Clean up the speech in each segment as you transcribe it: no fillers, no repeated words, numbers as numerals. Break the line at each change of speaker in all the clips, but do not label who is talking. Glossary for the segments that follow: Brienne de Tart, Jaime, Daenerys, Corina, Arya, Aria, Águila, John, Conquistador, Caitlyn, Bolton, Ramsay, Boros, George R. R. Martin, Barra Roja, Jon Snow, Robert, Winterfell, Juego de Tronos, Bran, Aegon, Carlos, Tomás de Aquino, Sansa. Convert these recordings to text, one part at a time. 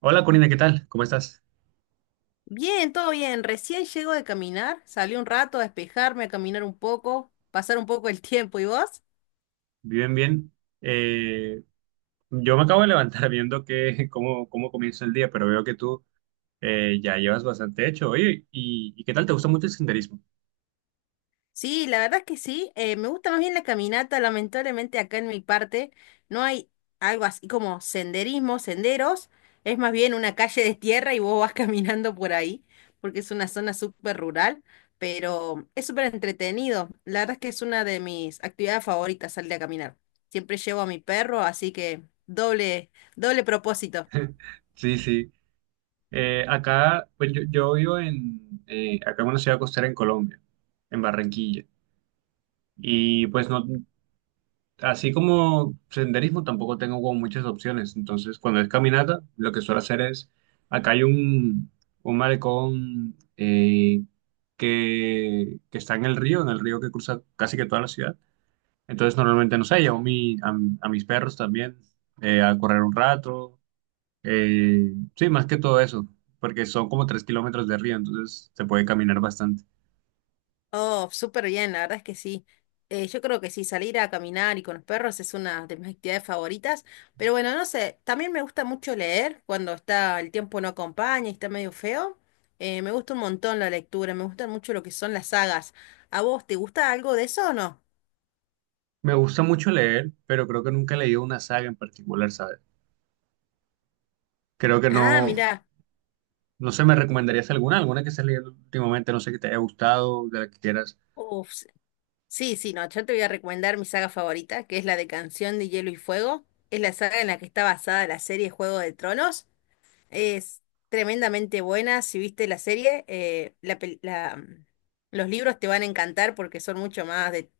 Hola Corina, ¿qué tal? ¿Cómo estás?
Bien, todo bien. Recién llego de caminar, salí un rato a despejarme, a caminar un poco, pasar un poco el tiempo. ¿Y vos?
Bien, bien. Eh, yo me acabo de levantar viendo cómo, cómo comienza el día, pero veo que tú ya llevas bastante hecho. Oye, ¿y qué tal? ¿Te gusta mucho el senderismo?
Sí, la verdad es que sí. Me gusta más bien la caminata. Lamentablemente acá en mi parte no hay algo así como senderismo, senderos. Es más bien una calle de tierra y vos vas caminando por ahí, porque es una zona súper rural, pero es súper entretenido. La verdad es que es una de mis actividades favoritas, salir a caminar. Siempre llevo a mi perro, así que doble, doble propósito.
Sí, sí. Acá, pues yo vivo acá en una ciudad costera en Colombia, en Barranquilla. Y pues no, así como senderismo, tampoco tengo como muchas opciones. Entonces, cuando es caminata, lo que suelo hacer es, acá hay un malecón que está en el río que cruza casi que toda la ciudad. Entonces, normalmente, no sé, llevo a mis perros también a correr un rato. Sí, más que todo eso, porque son como 3 kilómetros de río, entonces se puede caminar bastante.
Oh, súper bien, la verdad es que sí. Yo creo que sí, salir a caminar y con los perros es una de mis actividades favoritas. Pero bueno, no sé, también me gusta mucho leer cuando está el tiempo no acompaña y está medio feo. Me gusta un montón la lectura, me gustan mucho lo que son las sagas. ¿A vos te gusta algo de eso o no?
Me gusta mucho leer, pero creo que nunca he leído una saga en particular, ¿sabes? Creo que
Ah,
no.
mira.
No sé, ¿me recomendarías alguna? ¿Alguna que estés leyendo últimamente? No sé, que te haya gustado, de la que quieras.
Uf, sí, sí, no, yo te voy a recomendar mi saga favorita, que es la de Canción de Hielo y Fuego. Es la saga en la que está basada la serie Juego de Tronos. Es tremendamente buena. Si viste la serie, la pel- la- mm, los libros te van a encantar porque son mucho más de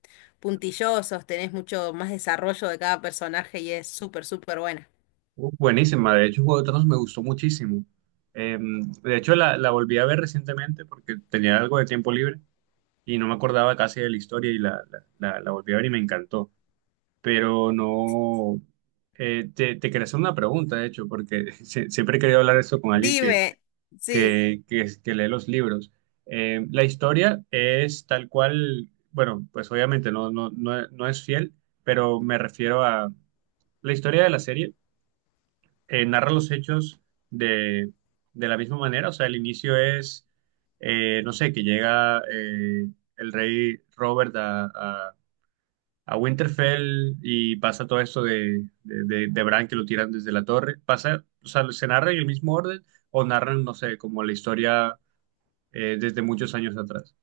puntillosos, tenés mucho más desarrollo de cada personaje y es súper, súper buena.
Buenísima, de hecho, Juego de Tronos me gustó muchísimo. De hecho, la volví a ver recientemente porque tenía algo de tiempo libre y no me acordaba casi de la historia y la volví a ver y me encantó. Pero no... te quería hacer una pregunta, de hecho, porque siempre he querido hablar esto con alguien que
Dime, sí.
que lee los libros. La historia es tal cual, bueno, pues obviamente no es fiel, pero me refiero a la historia de la serie, narra los hechos de, de la misma manera, o sea, el inicio es, no sé, que llega el rey Robert a Winterfell y pasa todo esto de Bran que lo tiran desde la torre, pasa, o sea, se narra en el mismo orden o narran, no sé, como la historia desde muchos años atrás.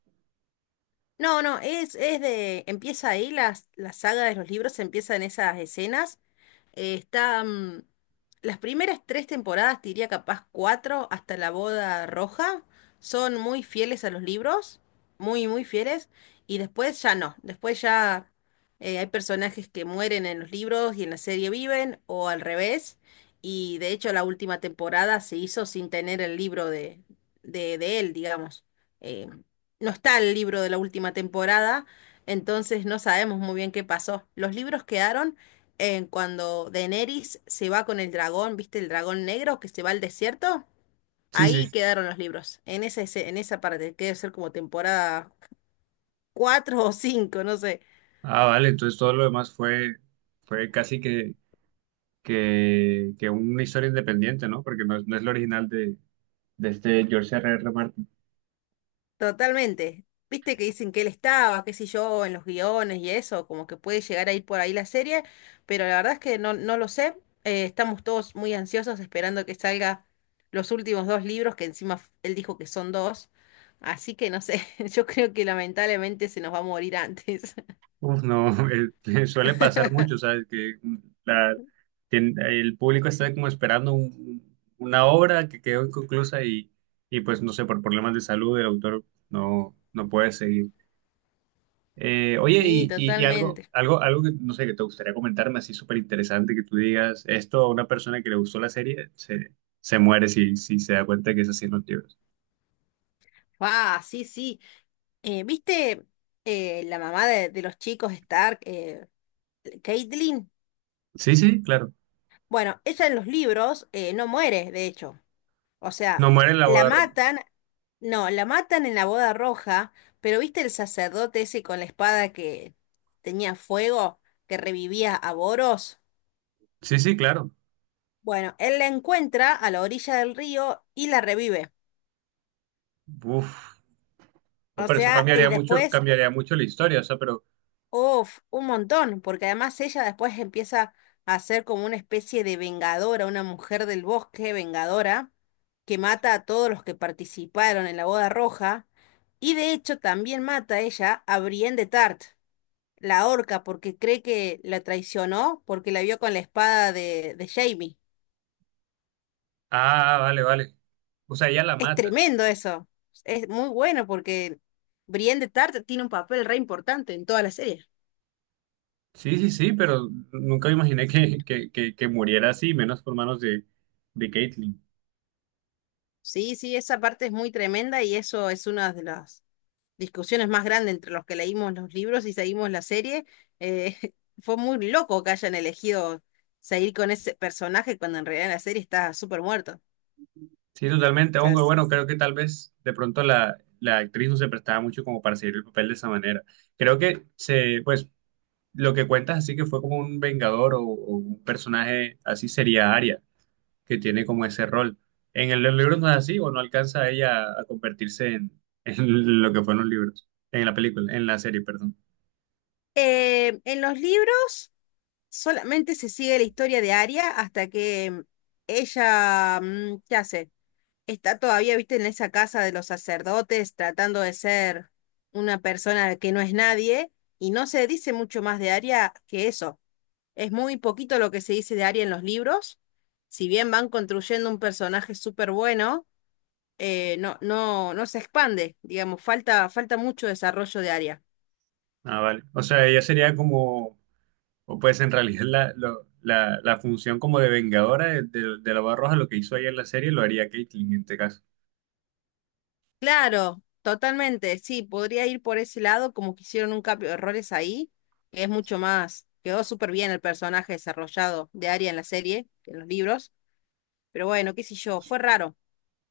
No, no, es de, empieza ahí, la saga de los libros empieza en esas escenas. Eh, está, mm, las primeras tres temporadas, te diría capaz cuatro, hasta la boda roja, son muy fieles a los libros, muy, muy fieles, y después ya no, después ya hay personajes que mueren en los libros y en la serie viven, o al revés, y de hecho la última temporada se hizo sin tener el libro de él, digamos. Eh, no está el libro de la última temporada, entonces no sabemos muy bien qué pasó. Los libros quedaron en cuando Daenerys se va con el dragón. ¿Viste el dragón negro que se va al desierto?
Sí, sí.
Ahí quedaron los libros, en esa parte, que debe ser como temporada 4 o 5, no sé,
Ah, vale, entonces todo lo demás fue, fue casi que una historia independiente, ¿no? Porque no es, no es la original de este George R. R. Martin.
totalmente. Viste que dicen que él estaba, qué sé yo, en los guiones y eso, como que puede llegar a ir por ahí la serie, pero la verdad es que no, no lo sé. Estamos todos muy ansiosos esperando que salga los últimos dos libros, que encima él dijo que son dos, así que no sé, yo creo que lamentablemente se nos va a morir antes.
Uf, no, suele pasar mucho, ¿sabes? Que la- el público está como esperando una obra que quedó inconclusa y pues no sé, por problemas de salud el autor no, no puede seguir. Oye,
Sí,
y
totalmente.
algo que no sé, que te gustaría comentarme así súper interesante, que tú digas, esto a una persona que le gustó la serie se muere si, si se da cuenta que es así en los libros.
Ah, sí, sí. ¿Viste la mamá de los chicos Stark, Caitlyn?
Sí, sí, claro.
Bueno, ella en los libros no muere, de hecho. O sea,
No muere en la
la
boda roja.
matan, no, la matan en la boda roja, pero ¿viste el sacerdote ese con la espada que tenía fuego, que revivía a Boros?
Sí, sí, claro.
Bueno, él la encuentra a la orilla del río y la revive.
Uf. No,
O
pero eso
sea, y después
cambiaría mucho la historia, o sea, pero...
uf, un montón, porque además ella después empieza a ser como una especie de vengadora, una mujer del bosque vengadora, que mata a todos los que participaron en la boda roja, y de hecho también mata a ella a Brienne de Tart, la orca, porque cree que la traicionó porque la vio con la espada de Jaime.
Ah, vale, vale. O sea, ella la
Es
mata.
tremendo eso, es muy bueno porque Brienne de Tart tiene un papel re importante en toda la serie.
Sí, sí, sí, pero nunca me imaginé que muriera así, menos por manos de Caitlyn.
Sí, sí, esa parte es muy tremenda y eso es uno de los discusiones más grandes entre los que leímos los libros y seguimos la serie. Eh, fue muy loco que hayan elegido seguir con ese personaje cuando en realidad en la serie está súper muerto.
Sí, totalmente, aunque
Entonces,
bueno, creo que tal vez de pronto la actriz no se prestaba mucho como para seguir el papel de esa manera. Creo que se, pues, lo que cuentas así que fue como un vengador o un personaje así sería Aria, que tiene como ese rol. Los libro no es así, o no alcanza ella a convertirse en, en lo que fueron los libros, en la película, en la serie, perdón.
en los libros solamente se sigue la historia de Arya hasta que ella, ¿qué hace? Está todavía, viste, en esa casa de los sacerdotes tratando de ser una persona que no es nadie, y no se dice mucho más de Arya que eso. Es muy poquito lo que se dice de Arya en los libros. Si bien van construyendo un personaje súper bueno, no se expande, digamos, falta, falta mucho desarrollo de Arya.
Ah, vale. O sea, ella sería como, o pues en realidad la función como de vengadora de la Barra Roja, lo que hizo ella en la serie, lo haría Caitlyn en este caso.
Claro, totalmente, sí, podría ir por ese lado, como que hicieron un cambio de errores ahí, que es mucho más, quedó súper bien el personaje desarrollado de Arya en la serie, que en los libros, pero bueno, qué sé yo, fue raro.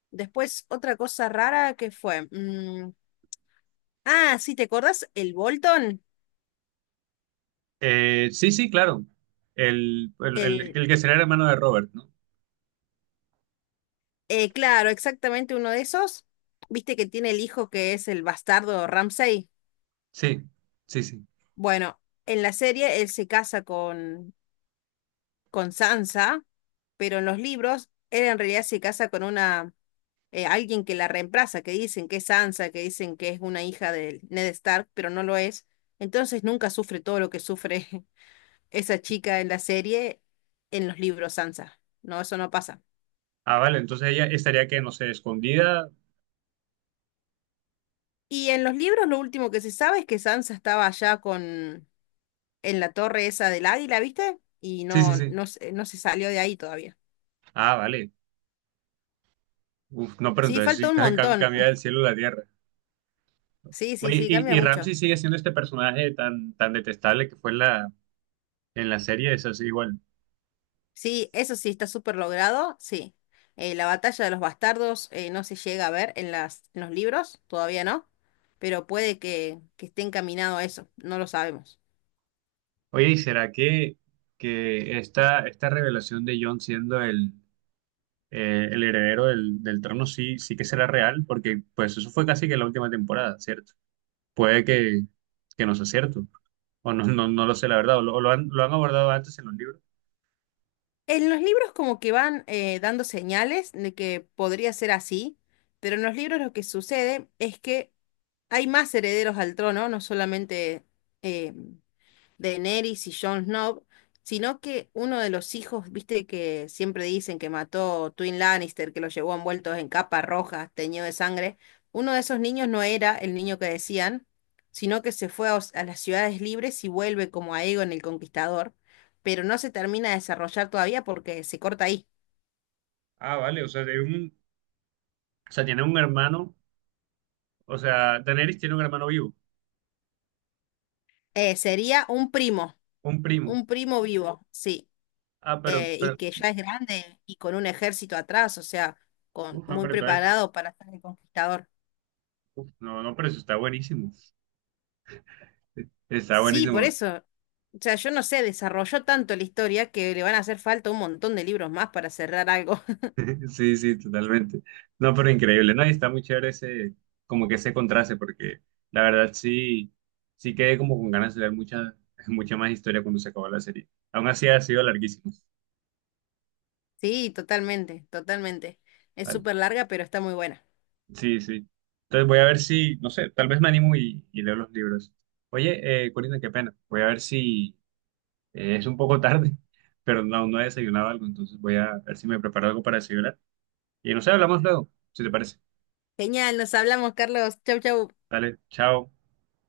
Después, otra cosa rara que fue, ah, sí, ¿te acordás? El Bolton,
Sí, sí, claro.
el,
El que sería el hermano de Robert, ¿no?
Claro, exactamente uno de esos. Viste que tiene el hijo que es el bastardo Ramsay.
Sí, sí, sí.
Bueno, en la serie él se casa con Sansa, pero en los libros él en realidad se casa con una alguien que la reemplaza, que dicen que es Sansa, que dicen que es una hija de Ned Stark, pero no lo es. Entonces nunca sufre todo lo que sufre esa chica en la serie, en los libros Sansa. No, eso no pasa.
Ah, vale, entonces ella estaría que, no sé, escondida.
Y en los libros lo último que se sabe es que Sansa estaba allá con en la torre esa del Águila, ¿viste? Y
Sí, sí,
no,
sí.
no, no se salió de ahí todavía.
Ah, vale. Uf, no, pero
Sí,
entonces sí,
falta un montón.
cambia del cielo a la tierra.
Sí, sí,
Oye,
sí,
y,
cambia
y
mucho.
Ramsey sigue siendo este personaje tan, tan detestable que fue en la serie, eso sí, igual.
Sí, eso sí está súper logrado, sí. La batalla de los bastardos no se llega a ver en las, en los libros, todavía no, pero puede que esté encaminado a eso, no lo sabemos.
Oye, ¿y será que esta revelación de John siendo el heredero del, del trono sí, sí que será real? Porque pues eso fue casi que la última temporada, ¿cierto? Puede que no sea cierto, o no, no, no lo sé, la verdad, o lo han abordado antes en los libros.
En los libros como que van dando señales de que podría ser así, pero en los libros lo que sucede es que hay más herederos al trono, no solamente... eh, Daenerys y Jon Snow, sino que uno de los hijos, viste que siempre dicen que mató Twin Lannister, que lo llevó envueltos en capa roja teñido de sangre, uno de esos niños no era el niño que decían, sino que se fue a, a las ciudades libres y vuelve como Aegon el Conquistador, pero no se termina de desarrollar todavía porque se corta ahí.
Ah, vale, o sea, tiene un hermano, o sea, Daenerys tiene un hermano vivo,
Sería
un primo.
un primo vivo, sí,
Ah,
y
pero,
que ya es grande y con un ejército atrás, o sea, con,
uf, ah,
muy
pero entonces,
preparado para ser el conquistador.
uf, no, no, pero eso está buenísimo. Está
Sí, por
buenísimo.
eso. O sea, yo no sé, desarrolló tanto la historia que le van a hacer falta un montón de libros más para cerrar algo.
Sí, sí, totalmente. No, pero increíble, ¿no? Y está muy chévere ese, como que ese contraste, porque la verdad sí, sí quedé como con ganas de ver mucha, mucha más historia cuando se acabó la serie. Aún así ha sido larguísimo.
Sí, totalmente, totalmente. Es
Vale.
súper larga, pero está muy buena.
Sí, sí. Entonces voy a ver si, no sé, tal vez me animo y leo los libros. Oye, Corina, qué pena. Voy a ver si es un poco tarde, pero no, no he desayunado algo, entonces voy a ver si me preparo algo para desayunar. Y no sé, hablamos luego, si te parece.
Genial, nos hablamos, Carlos. Chau, chau.
Dale, chao.